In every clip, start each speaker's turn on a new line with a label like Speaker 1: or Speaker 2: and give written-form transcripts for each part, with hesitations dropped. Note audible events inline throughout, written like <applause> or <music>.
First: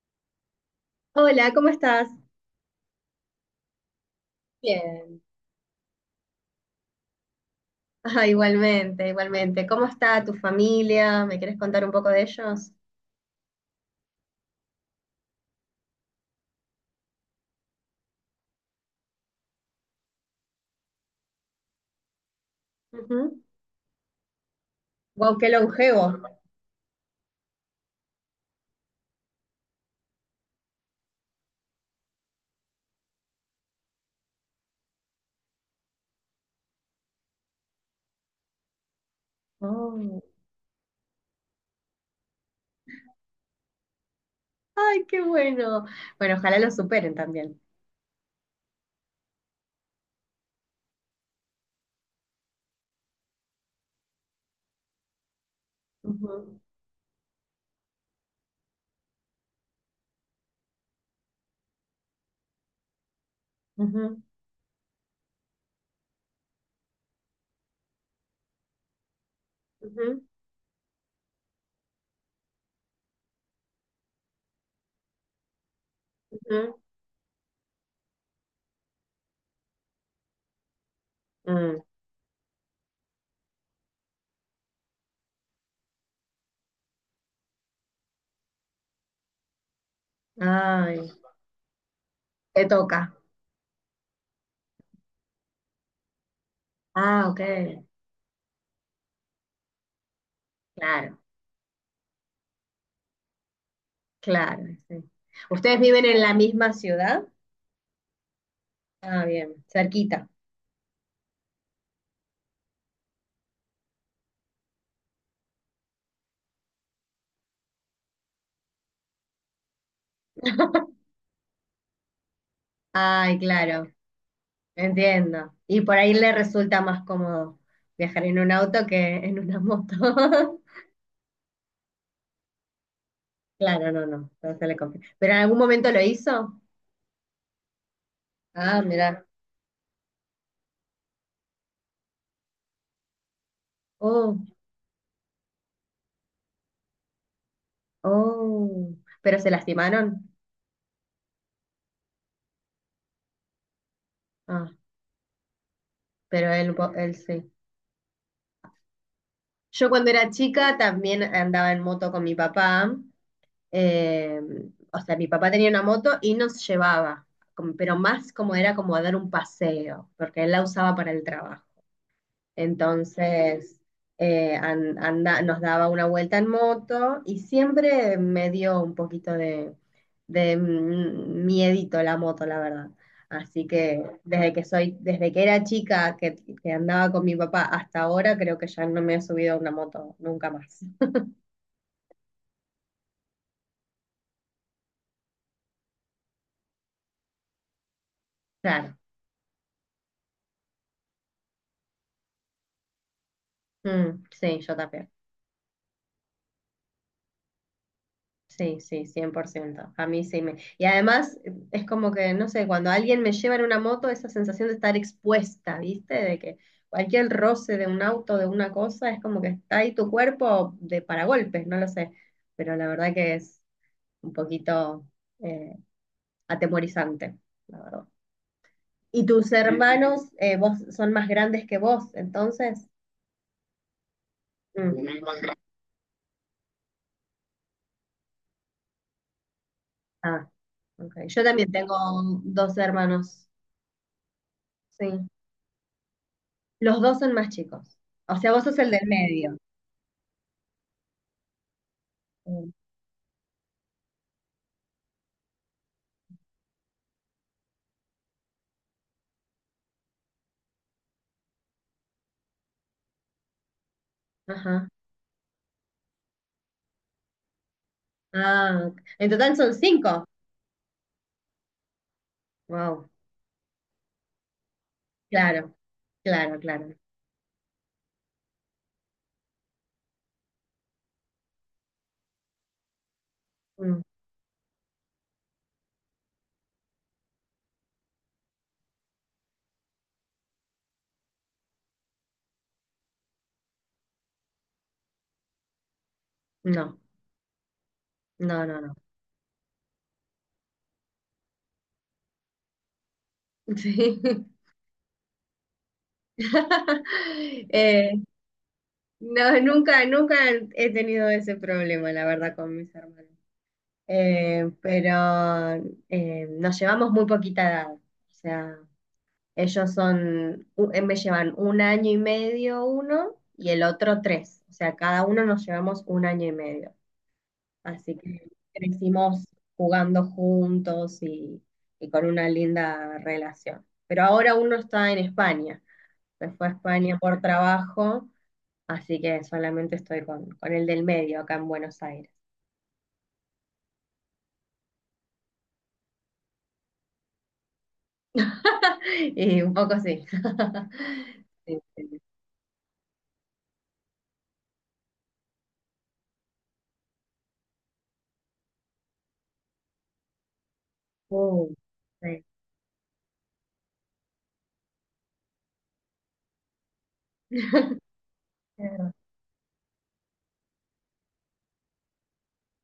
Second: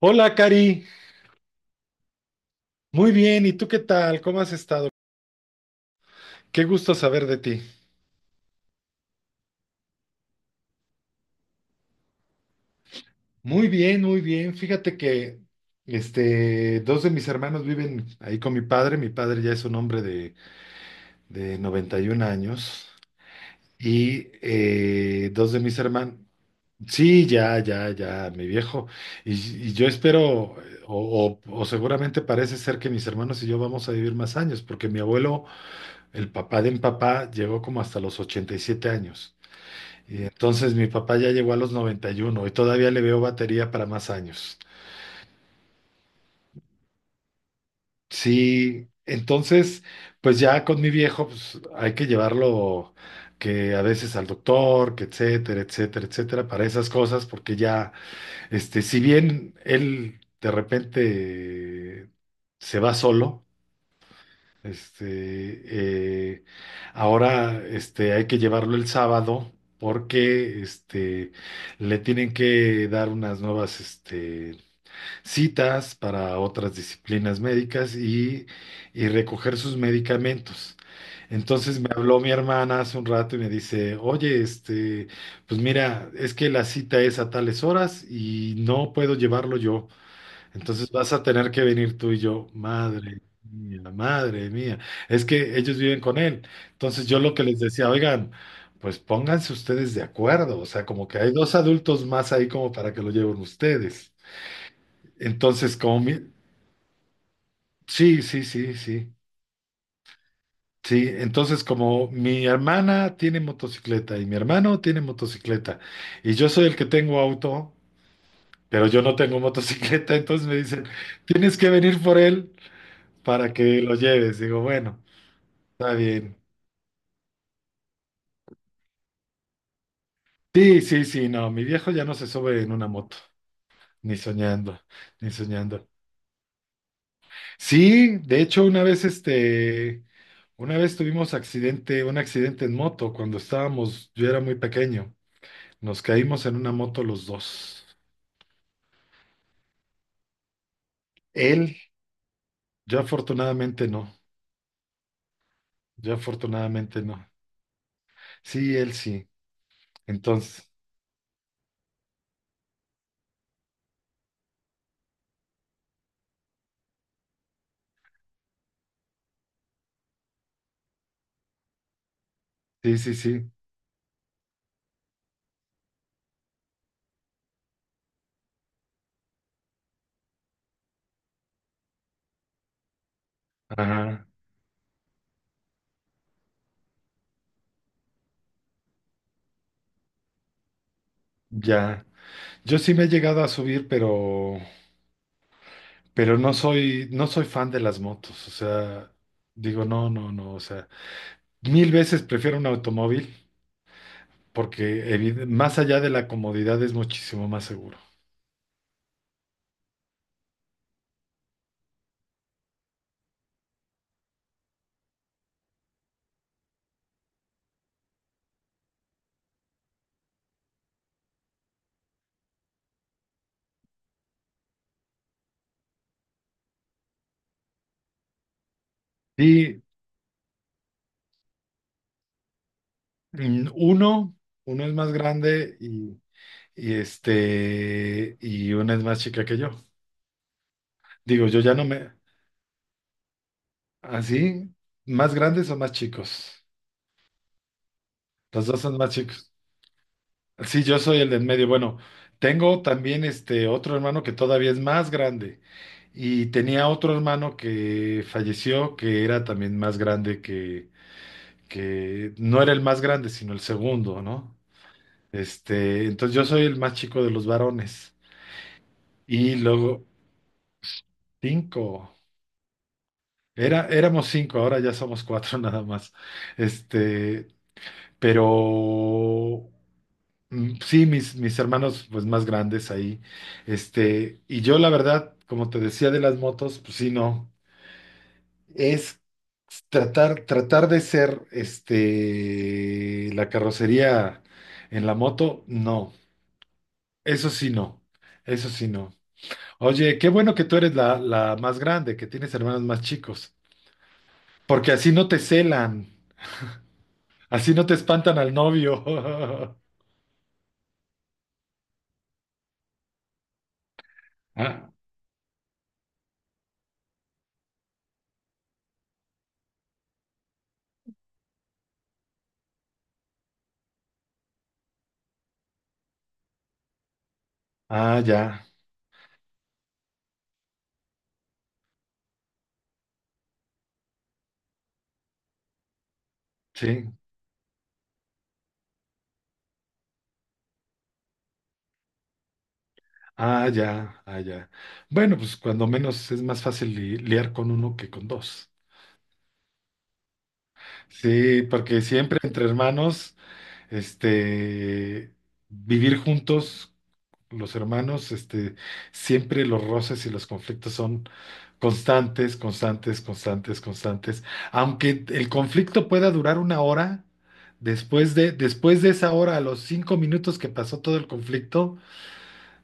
Speaker 1: Hola, Cari.
Speaker 2: Hola, ¿cómo estás?
Speaker 1: Muy bien, ¿y tú qué tal? ¿Cómo has estado?
Speaker 2: Bien.
Speaker 1: Qué gusto saber de ti.
Speaker 2: Ah, igualmente, igualmente. ¿Cómo está tu familia? ¿Me quieres contar un poco de ellos?
Speaker 1: Muy bien, muy bien. Fíjate que dos de mis hermanos viven ahí con mi padre. Mi padre ya es un hombre de 91 años.
Speaker 2: Ujú.
Speaker 1: Y
Speaker 2: Guau, qué
Speaker 1: dos de mis
Speaker 2: longevo.
Speaker 1: hermanos. Sí, ya, ya, ya, mi viejo. Y, y yo espero, o seguramente parece ser que mis hermanos y yo vamos a vivir más años, porque mi abuelo, el papá de mi papá, llegó como hasta los 87 años.
Speaker 2: Oh.
Speaker 1: Y entonces mi papá ya llegó a los 91 y uno y todavía le veo batería para más años.
Speaker 2: Ay, qué bueno. Bueno, ojalá lo superen también.
Speaker 1: Sí, entonces, pues ya con mi viejo, pues hay que llevarlo que a veces al doctor, que etcétera, etcétera, etcétera,
Speaker 2: Ujú,
Speaker 1: para esas cosas, porque ya, si bien él de repente se va solo,
Speaker 2: ujú,
Speaker 1: este, eh, ahora, hay que llevarlo el sábado
Speaker 2: ujú,
Speaker 1: porque, le tienen que dar unas nuevas, citas para otras
Speaker 2: ujú.
Speaker 1: disciplinas médicas y recoger sus medicamentos. Entonces
Speaker 2: Mm.
Speaker 1: me habló mi hermana hace un rato y me dice, oye, pues mira, es que la cita es a tales horas y no puedo llevarlo yo. Entonces
Speaker 2: Ay,
Speaker 1: vas a tener que venir tú y yo,
Speaker 2: te toca.
Speaker 1: madre mía, madre mía. Es que ellos viven con él. Entonces yo
Speaker 2: Ah,
Speaker 1: lo
Speaker 2: ok.
Speaker 1: que les decía, oigan, pues pónganse ustedes de acuerdo. O sea, como
Speaker 2: Claro,
Speaker 1: que hay dos adultos más ahí como para que lo lleven ustedes.
Speaker 2: claro, sí.
Speaker 1: Entonces,
Speaker 2: ¿Ustedes
Speaker 1: como
Speaker 2: viven
Speaker 1: mi...
Speaker 2: en la misma ciudad?
Speaker 1: Sí, sí, sí, sí.
Speaker 2: Ah, bien, cerquita.
Speaker 1: Sí, entonces como mi hermana tiene motocicleta y mi hermano tiene motocicleta y yo soy el que tengo auto, pero yo no tengo motocicleta, <laughs> entonces me dicen, tienes que venir por él
Speaker 2: Ay,
Speaker 1: para que
Speaker 2: claro.
Speaker 1: lo lleves. Digo, bueno,
Speaker 2: Entiendo. Y
Speaker 1: está
Speaker 2: por ahí le
Speaker 1: bien.
Speaker 2: resulta más cómodo viajar en un auto que en una moto. <laughs>
Speaker 1: Sí, sí, sí, no, mi viejo ya no se sube en una moto,
Speaker 2: Claro, no,
Speaker 1: ni
Speaker 2: no, no se le
Speaker 1: soñando,
Speaker 2: confía.
Speaker 1: ni
Speaker 2: ¿Pero en algún
Speaker 1: soñando.
Speaker 2: momento lo hizo?
Speaker 1: Sí, de hecho
Speaker 2: Ah,
Speaker 1: una vez
Speaker 2: mirá.
Speaker 1: una vez tuvimos accidente, un accidente en moto cuando estábamos, yo
Speaker 2: Oh,
Speaker 1: era muy pequeño. Nos caímos en una moto los dos.
Speaker 2: oh. ¿Pero se lastimaron?
Speaker 1: Él, yo afortunadamente no.
Speaker 2: Ah,
Speaker 1: Yo
Speaker 2: pero él,
Speaker 1: afortunadamente
Speaker 2: él
Speaker 1: no.
Speaker 2: sí.
Speaker 1: Sí, él sí.
Speaker 2: Yo cuando era
Speaker 1: Entonces,
Speaker 2: chica también andaba en moto con mi papá. eh, o sea, mi papá tenía una moto y nos llevaba, pero más como era como a dar un paseo, porque él la usaba para el trabajo.
Speaker 1: sí, sí, sí.
Speaker 2: Entonces, nos daba una vuelta en moto y siempre me dio un poquito de miedito la moto, la verdad. Así que
Speaker 1: Ajá,
Speaker 2: desde que era chica que andaba con mi papá hasta ahora, creo que ya no me he subido a una moto nunca más.
Speaker 1: ya. Yo sí me he llegado a subir, pero no soy, no soy fan de las motos. O
Speaker 2: Claro.
Speaker 1: sea, digo, no, no, no. O sea, mil veces prefiero un automóvil
Speaker 2: Mm, sí, yo también.
Speaker 1: porque evide- más allá de la comodidad es muchísimo más seguro.
Speaker 2: Sí, sí, 100%. A mí sí me... Y además es como que, no sé, cuando alguien me lleva en una moto, esa sensación de estar expuesta, ¿viste? De que cualquier roce de un auto, de una cosa, es como que está ahí tu cuerpo de paragolpes, no lo sé. Pero la verdad que es un poquito eh, atemorizante, la verdad. ¿Y tus Sí,
Speaker 1: Sí,
Speaker 2: hermanos, vos son más grandes que vos, entonces?
Speaker 1: mm, uno, uno es más
Speaker 2: Mm.
Speaker 1: grande y y una es más chica que yo.
Speaker 2: Ah, ok. Yo
Speaker 1: Digo, yo
Speaker 2: también
Speaker 1: ya no
Speaker 2: tengo
Speaker 1: me,
Speaker 2: dos hermanos,
Speaker 1: así,
Speaker 2: sí.
Speaker 1: más grandes o más chicos.
Speaker 2: Los dos son más chicos. O sea, vos
Speaker 1: Los
Speaker 2: sos
Speaker 1: dos
Speaker 2: el
Speaker 1: son
Speaker 2: del
Speaker 1: más chicos.
Speaker 2: medio.
Speaker 1: Sí, yo soy el del medio. Bueno,
Speaker 2: Mm.
Speaker 1: tengo también este otro hermano que todavía es más grande. Y tenía otro hermano que falleció, que era también más grande que no era el más grande, sino el segundo, ¿no?
Speaker 2: Ajá.
Speaker 1: Entonces yo soy el más chico de los varones.
Speaker 2: Ah, en total
Speaker 1: Y
Speaker 2: son
Speaker 1: luego,
Speaker 2: cinco.
Speaker 1: cinco.
Speaker 2: Wow.
Speaker 1: Era, éramos cinco, ahora ya somos cuatro <laughs>
Speaker 2: Claro,
Speaker 1: nada más.
Speaker 2: claro, claro.
Speaker 1: Este, pero sí, mis hermanos pues más grandes ahí.
Speaker 2: Mm,
Speaker 1: Y yo la verdad, como te decía de las motos, pues sí, no. Es tratar de ser la carrocería en la moto, no.
Speaker 2: no,
Speaker 1: Eso sí, no.
Speaker 2: no,
Speaker 1: Eso
Speaker 2: no,
Speaker 1: sí,
Speaker 2: no.
Speaker 1: no. Oye, qué bueno que tú eres la más grande, que tienes hermanos más chicos,
Speaker 2: <laughs> Sí. <laughs>
Speaker 1: porque así no te celan. Así no te
Speaker 2: Eh,
Speaker 1: espantan al novio.
Speaker 2: no,
Speaker 1: <laughs>
Speaker 2: nunca, nunca he tenido ese problema, la verdad, con mis hermanos. Eh,
Speaker 1: Ah,
Speaker 2: pero eh, nos llevamos muy poquita edad. O sea, ellos son, me llevan un año y medio uno y el otro tres. O sea, cada uno nos llevamos un año y medio. Así
Speaker 1: Ah,
Speaker 2: que
Speaker 1: ya,
Speaker 2: crecimos jugando juntos y con una linda relación. Pero ahora uno está en España. Se fue a
Speaker 1: sí.
Speaker 2: España por trabajo, así que solamente estoy con el del medio acá en Buenos Aires.
Speaker 1: Ah, ya, ah, ya. Bueno, pues cuando menos es más fácil li- liar con uno que con dos.
Speaker 2: <laughs> Y un poco sí. <laughs>
Speaker 1: Sí,
Speaker 2: Sí,
Speaker 1: porque
Speaker 2: sí.
Speaker 1: siempre entre hermanos. Este, vivir juntos, los hermanos, siempre los roces y los conflictos son
Speaker 2: Uh, sí.
Speaker 1: constantes, constantes, constantes, constantes. Aunque el conflicto pueda durar una hora,
Speaker 2: <laughs>
Speaker 1: después de esa hora, a los 5 minutos que pasó todo el conflicto,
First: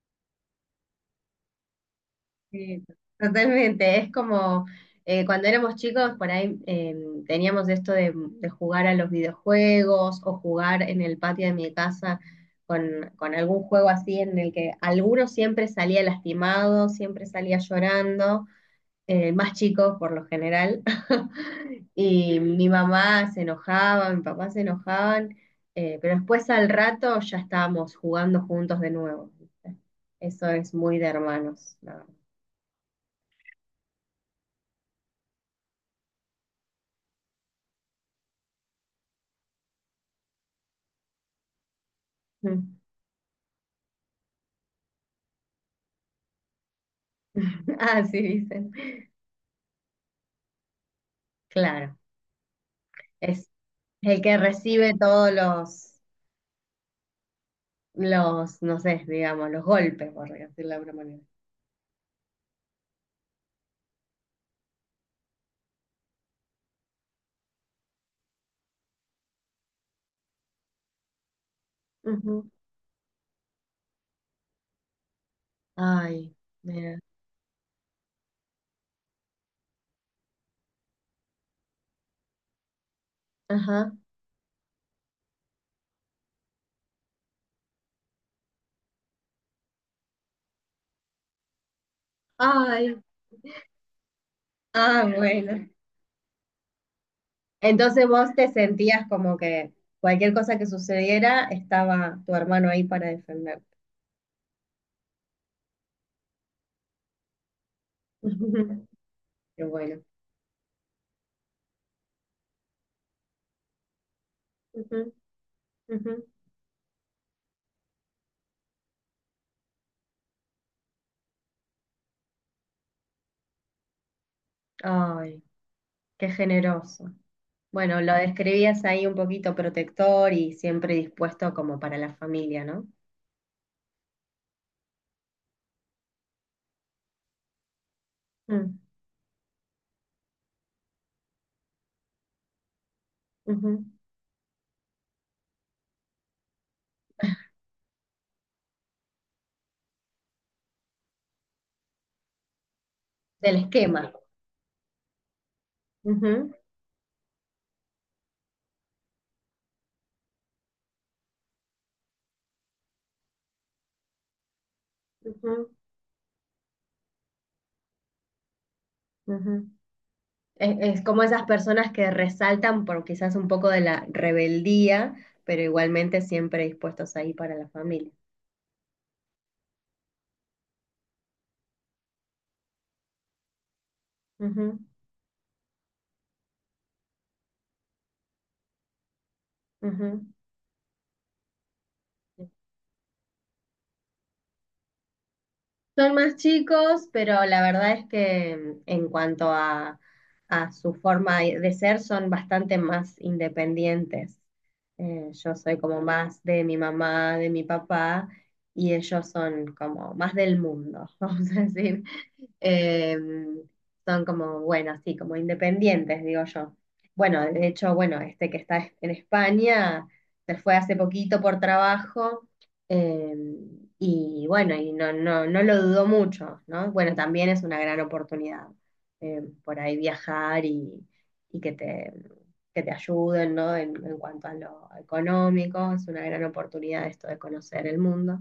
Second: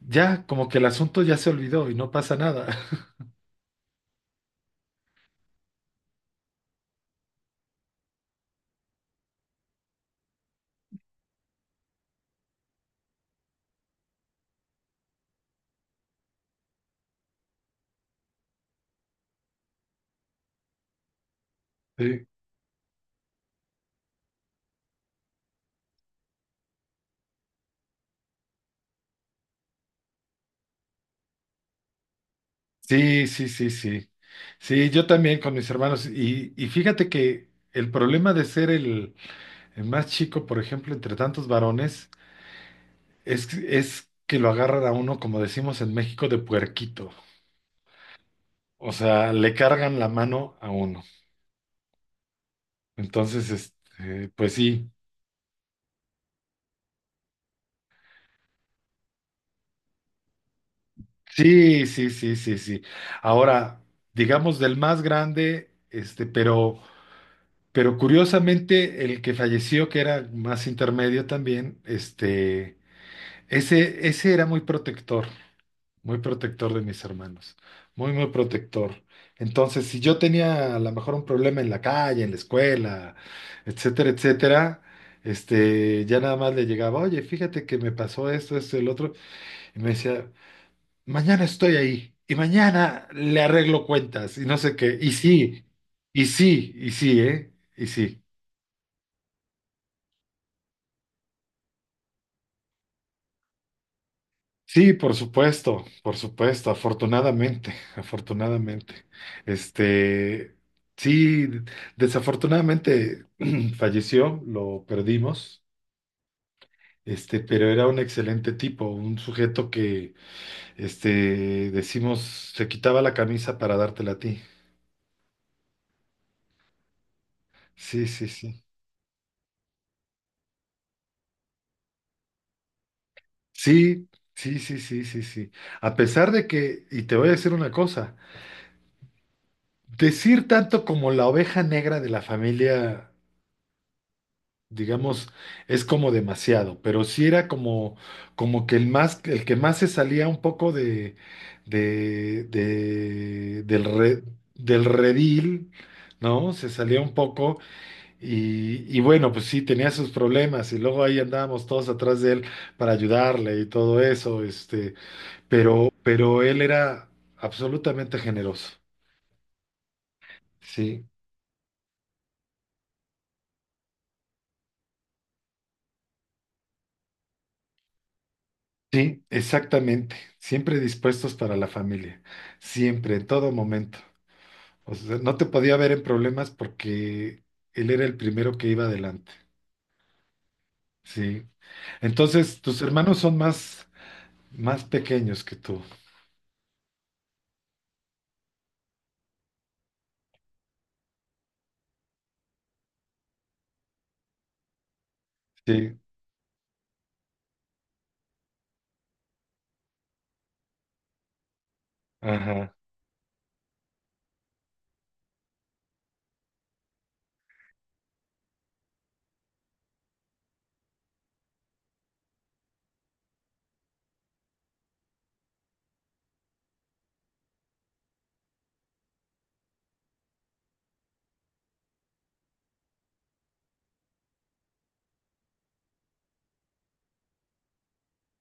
Speaker 1: ya como que el asunto ya se olvidó y no pasa nada.
Speaker 2: Sí, totalmente. Es como cuando éramos chicos, por ahí teníamos esto de jugar a los videojuegos o jugar en el patio de mi casa con algún juego así en el que alguno siempre salía lastimado, siempre salía llorando, más chicos por lo general. <laughs> Y
Speaker 1: <laughs>
Speaker 2: mi mamá se enojaba, mi papá se enojaban, pero después al rato ya estábamos jugando juntos de nuevo. ¿Viste? Eso es muy de hermanos, la verdad.
Speaker 1: Sí, sí, sí, sí. Sí, Sí, yo también con mis hermanos. Y fíjate que el problema de ser el más chico, por ejemplo, entre tantos varones,
Speaker 2: Mm.
Speaker 1: es que lo agarran a uno, como decimos en México, de puerquito.
Speaker 2: <laughs> Así dicen.
Speaker 1: O sea, le cargan la mano a uno.
Speaker 2: Claro, es
Speaker 1: Entonces,
Speaker 2: el que
Speaker 1: pues sí,
Speaker 2: recibe todos los, no sé, digamos, los golpes, por decirlo de alguna manera.
Speaker 1: sí, sí, sí, sí, sí. Ahora, digamos del más grande, pero curiosamente, el que falleció, que era más intermedio también,
Speaker 2: Ujú.
Speaker 1: ese era muy protector. Muy
Speaker 2: Ay,
Speaker 1: protector de
Speaker 2: mira.
Speaker 1: mis hermanos, muy protector. Entonces, si yo tenía a lo mejor un problema en la calle, en la escuela,
Speaker 2: Ajá.
Speaker 1: etcétera, etcétera, ya nada más le llegaba, oye, fíjate que me pasó esto, esto, el otro, y me decía, mañana estoy ahí, y
Speaker 2: Ay.
Speaker 1: mañana le arreglo cuentas, y no sé qué,
Speaker 2: Ah,
Speaker 1: y sí,
Speaker 2: bueno.
Speaker 1: y sí, y sí, ¿eh? Y
Speaker 2: Entonces
Speaker 1: sí.
Speaker 2: vos te sentías como que cualquier cosa que sucediera, estaba tu hermano ahí para defenderte.
Speaker 1: Sí, por supuesto, afortunadamente,
Speaker 2: Ujú.
Speaker 1: afortunadamente.
Speaker 2: Qué bueno.
Speaker 1: Este, sí, desafortunadamente <clears throat> falleció, lo
Speaker 2: Ujú,
Speaker 1: perdimos,
Speaker 2: ujú.
Speaker 1: pero era un excelente tipo, un sujeto que, decimos, se quitaba la camisa para dártela a ti.
Speaker 2: Ay, qué generoso. Bueno,
Speaker 1: Sí,
Speaker 2: lo
Speaker 1: sí, sí.
Speaker 2: describías ahí un poquito protector y siempre dispuesto como para la familia, ¿no?
Speaker 1: Sí, sí, sí, sí, sí, sí. A pesar de que, y te voy a decir una cosa,
Speaker 2: Mm,
Speaker 1: decir tanto como la oveja negra de la familia.
Speaker 2: ujú.
Speaker 1: Digamos, es como demasiado, pero sí era como, como que el más, el que más se salía un poco
Speaker 2: Del
Speaker 1: de- del
Speaker 2: esquema.
Speaker 1: re- del redil,
Speaker 2: Ujú,
Speaker 1: ¿no? Se salía un poco y bueno, pues sí, tenía sus problemas y luego ahí andábamos todos atrás de él para ayudarle y todo eso,
Speaker 2: ujú,
Speaker 1: pero él era absolutamente generoso,
Speaker 2: ujú. Es
Speaker 1: sí.
Speaker 2: como esas personas que resaltan por quizás un poco de la rebeldía, pero igualmente siempre dispuestos ahí para la familia.
Speaker 1: Sí, exactamente. Siempre dispuestos para la familia. Siempre, en todo momento.
Speaker 2: Ujú,
Speaker 1: O sea, no te podía ver en problemas porque él era el primero que iba adelante.
Speaker 2: ujú.
Speaker 1: Sí. Entonces, tus hermanos son más pequeños que tú.
Speaker 2: Son más chicos, pero la verdad es que en cuanto a su forma de ser, son bastante más independientes. Yo soy como
Speaker 1: Sí.
Speaker 2: más de mi mamá, de mi papá, y ellos son como más del mundo, <laughs> vamos a decir.
Speaker 1: Ajá.
Speaker 2: Eh, Son como, bueno, sí, como independientes, digo yo. Bueno, de hecho, bueno, este que está en España se fue hace poquito por trabajo eh, y bueno, y no, no, no lo dudó mucho, ¿no? Bueno, también es una gran oportunidad por ahí viajar y que te ayuden, ¿no? En cuanto a lo económico, es una gran oportunidad esto de conocer el mundo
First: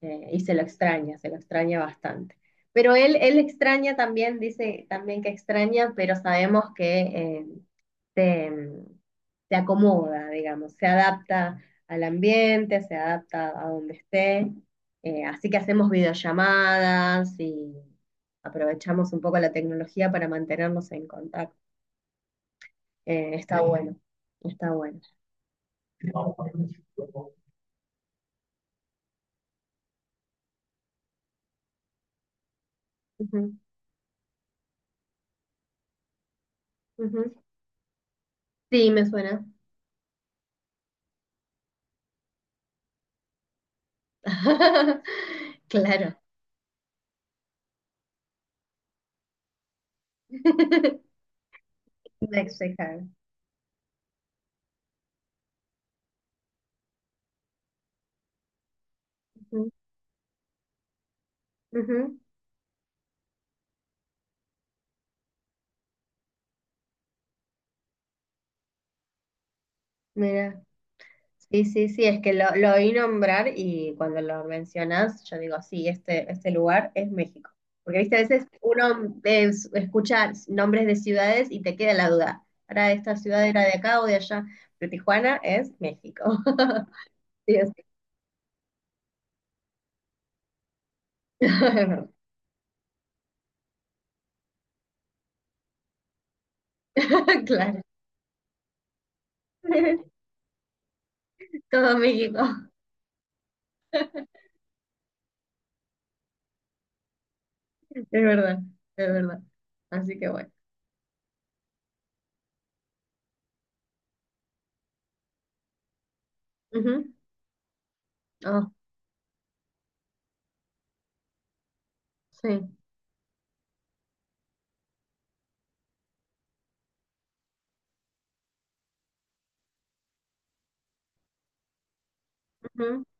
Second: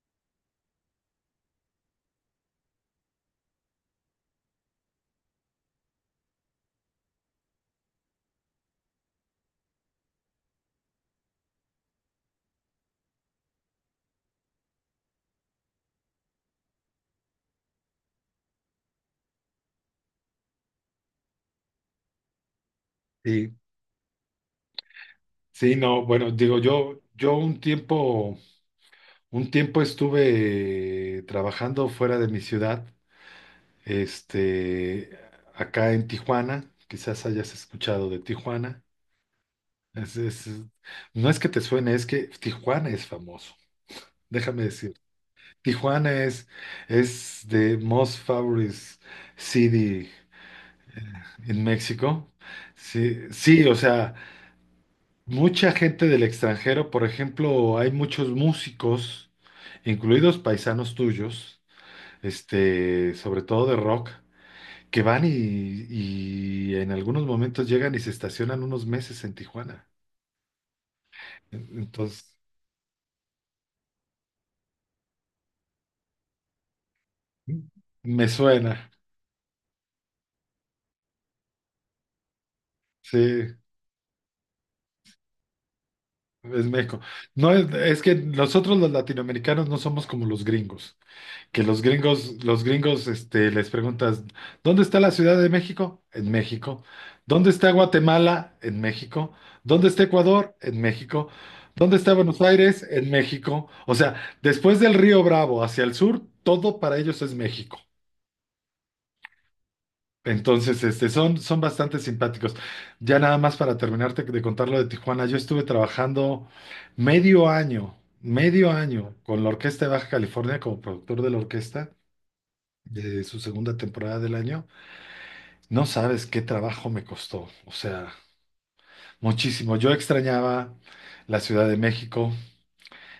Speaker 2: y se lo extraña bastante. Pero él extraña también, dice también que extraña, pero sabemos que se, se acomoda, digamos, se adapta al ambiente, se adapta a donde esté. Así que hacemos videollamadas y aprovechamos un poco la tecnología para mantenernos en contacto.
Speaker 1: Sí.
Speaker 2: Está bueno, está bueno.
Speaker 1: Sí, no, bueno, digo, yo un tiempo estuve trabajando fuera de mi ciudad,
Speaker 2: Ujú,
Speaker 1: este, acá en Tijuana. Quizás
Speaker 2: ujú.
Speaker 1: hayas escuchado de Tijuana.
Speaker 2: Sí, me suena.
Speaker 1: Es- es- no es que te suene, es que Tijuana es famoso. Déjame
Speaker 2: <laughs>
Speaker 1: Tijuana
Speaker 2: Claro.
Speaker 1: es the most favorite city
Speaker 2: <laughs>
Speaker 1: en México.
Speaker 2: Mexicano.
Speaker 1: Sí, sí, o sea, mucha gente del extranjero, por ejemplo, hay muchos músicos,
Speaker 2: Ujú,
Speaker 1: incluidos paisanos tuyos,
Speaker 2: ujú.
Speaker 1: sobre todo de rock, que van y en algunos momentos llegan y se estacionan unos meses en Tijuana.
Speaker 2: Mira, sí, sí, sí, es que
Speaker 1: Entonces,
Speaker 2: lo oí nombrar y cuando lo mencionas, yo digo, sí, este lugar es México. Porque, viste, a
Speaker 1: me
Speaker 2: veces
Speaker 1: suena,
Speaker 2: uno escucha nombres de ciudades y te queda la duda. ¿Para esta ciudad
Speaker 1: sí.
Speaker 2: era de acá o de allá? Pero Tijuana es México.
Speaker 1: Es
Speaker 2: <laughs>
Speaker 1: México. No
Speaker 2: Sí, o
Speaker 1: es,
Speaker 2: sí.
Speaker 1: es que nosotros los latinoamericanos no somos como los gringos, que
Speaker 2: <laughs>
Speaker 1: los gringos, les preguntas, ¿dónde está la Ciudad de México? En México. ¿Dónde está
Speaker 2: Claro.
Speaker 1: Guatemala? En México. ¿Dónde está
Speaker 2: <laughs>
Speaker 1: Ecuador? En México. ¿Dónde
Speaker 2: Todo
Speaker 1: está
Speaker 2: México.
Speaker 1: Buenos Aires? En México. O sea, después del Río Bravo hacia el sur, todo para ellos es México.
Speaker 2: Es verdad, es verdad. Así que bueno.
Speaker 1: Entonces, son, son bastante simpáticos. Ya nada más para terminarte de contar lo de Tijuana, yo estuve trabajando
Speaker 2: Ujú. Oh,
Speaker 1: medio año con la Orquesta de Baja California como productor de la orquesta
Speaker 2: sí.
Speaker 1: de su segunda temporada del año. No sabes qué trabajo me costó, o sea, muchísimo. Yo extrañaba la Ciudad de México,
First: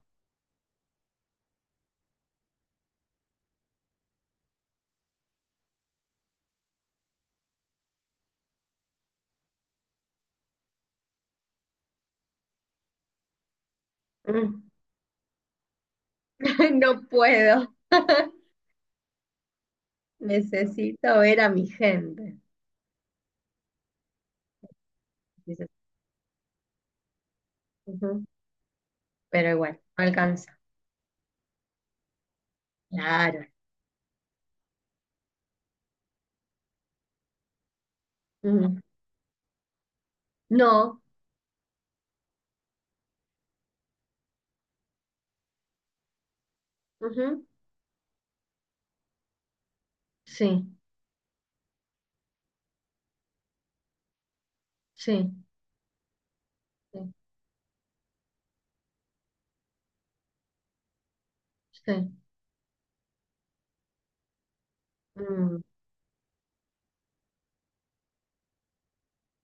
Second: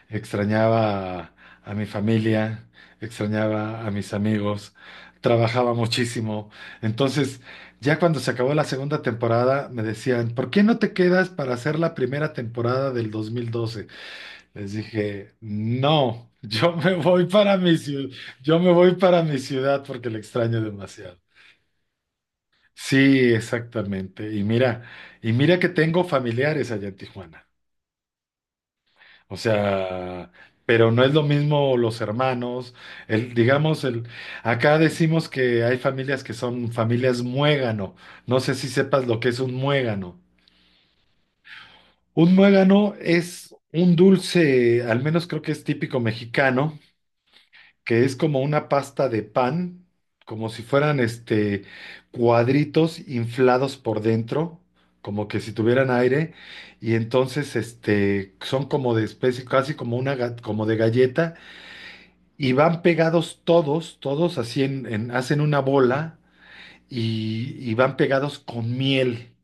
Speaker 1: extrañaba a mi familia, extrañaba a mis amigos, trabajaba muchísimo. Entonces, ya cuando se acabó la segunda temporada, me decían, ¿por qué no te quedas para hacer la primera temporada del 2012?
Speaker 2: Ujú.
Speaker 1: Les dije, no,
Speaker 2: <laughs>
Speaker 1: yo me
Speaker 2: No
Speaker 1: voy para
Speaker 2: puedo.
Speaker 1: mi ciudad,
Speaker 2: <laughs>
Speaker 1: yo me voy para mi ciudad porque la extraño demasiado.
Speaker 2: Necesito ver a mi gente.
Speaker 1: Sí, exactamente. Y mira
Speaker 2: Dices,
Speaker 1: que tengo familiares allá en Tijuana.
Speaker 2: ujú.
Speaker 1: O
Speaker 2: Pero igual, no
Speaker 1: sea,
Speaker 2: alcanza.
Speaker 1: pero no es lo mismo los hermanos, el,
Speaker 2: Claro.
Speaker 1: digamos, el, acá decimos que hay familias que son familias muégano. No sé si
Speaker 2: Ujú.
Speaker 1: sepas lo que es un muégano.
Speaker 2: No.
Speaker 1: Un muégano es un dulce, al menos creo que es típico mexicano,
Speaker 2: Ujú,
Speaker 1: que es como una pasta de pan,
Speaker 2: sí,
Speaker 1: como si fueran cuadritos inflados por dentro, como
Speaker 2: sí,
Speaker 1: que si tuvieran aire, y
Speaker 2: sí,
Speaker 1: entonces son como de especie, casi como una ga- como de galleta
Speaker 2: sí.
Speaker 1: y van pegados todos, todos así en- hacen una bola y van pegados con miel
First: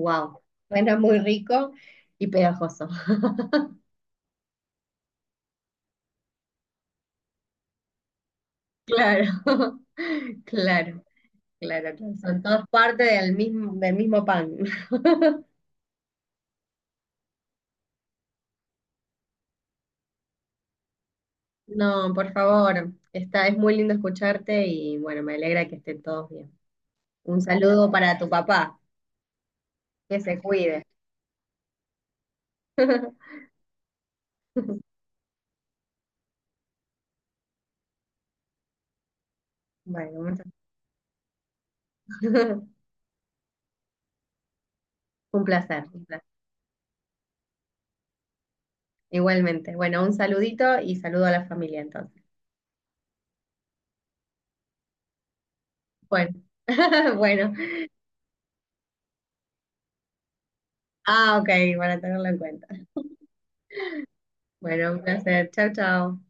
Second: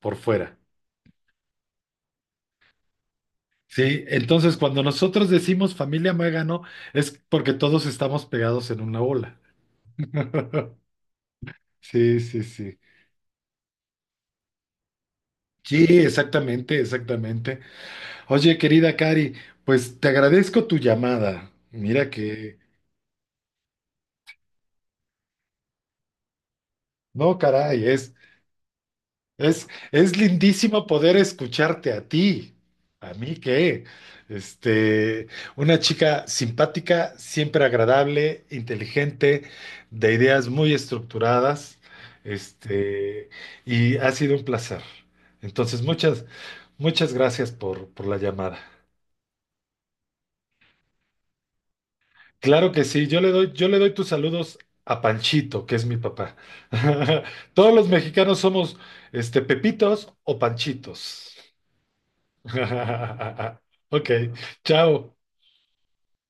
Speaker 1: por fuera.
Speaker 2: Suena muy rico y pegajoso. <laughs>
Speaker 1: Sí, entonces cuando nosotros decimos familia Muégano es porque todos estamos pegados en una
Speaker 2: Claro,
Speaker 1: bola.
Speaker 2: <laughs> claro, claro, claro.
Speaker 1: Sí,
Speaker 2: Son
Speaker 1: sí,
Speaker 2: todos
Speaker 1: sí.
Speaker 2: parte del mismo pan. <laughs>
Speaker 1: Sí, exactamente, exactamente. Oye, querida Cari, pues te agradezco tu llamada. Mira
Speaker 2: No, por
Speaker 1: que,
Speaker 2: favor. Está, es muy lindo escucharte y bueno, me alegra que estén todos bien.
Speaker 1: no,
Speaker 2: Un
Speaker 1: caray,
Speaker 2: saludo
Speaker 1: es
Speaker 2: para tu papá.
Speaker 1: Es, es
Speaker 2: Que se cuide.
Speaker 1: lindísimo poder escucharte a ti. A mí
Speaker 2: <laughs>
Speaker 1: qué. Este, una chica simpática, siempre agradable, inteligente, de
Speaker 2: Bueno, muchas-
Speaker 1: ideas muy estructuradas.
Speaker 2: <laughs>
Speaker 1: Este, y ha sido un placer.
Speaker 2: un
Speaker 1: Entonces,
Speaker 2: placer, un placer.
Speaker 1: muchas gracias por la llamada.
Speaker 2: Igualmente. Bueno, un saludito y saludo a la familia entonces.
Speaker 1: Claro que sí, yo le doy tus saludos a Panchito, que es mi
Speaker 2: Bueno,
Speaker 1: papá.
Speaker 2: <laughs> bueno.
Speaker 1: <laughs> Todos los mexicanos somos Pepitos o Panchitos.
Speaker 2: Ah, ok, para tenerlo en cuenta.
Speaker 1: <laughs> Ok,
Speaker 2: Bueno, un
Speaker 1: chao.
Speaker 2: placer. Chao, chao.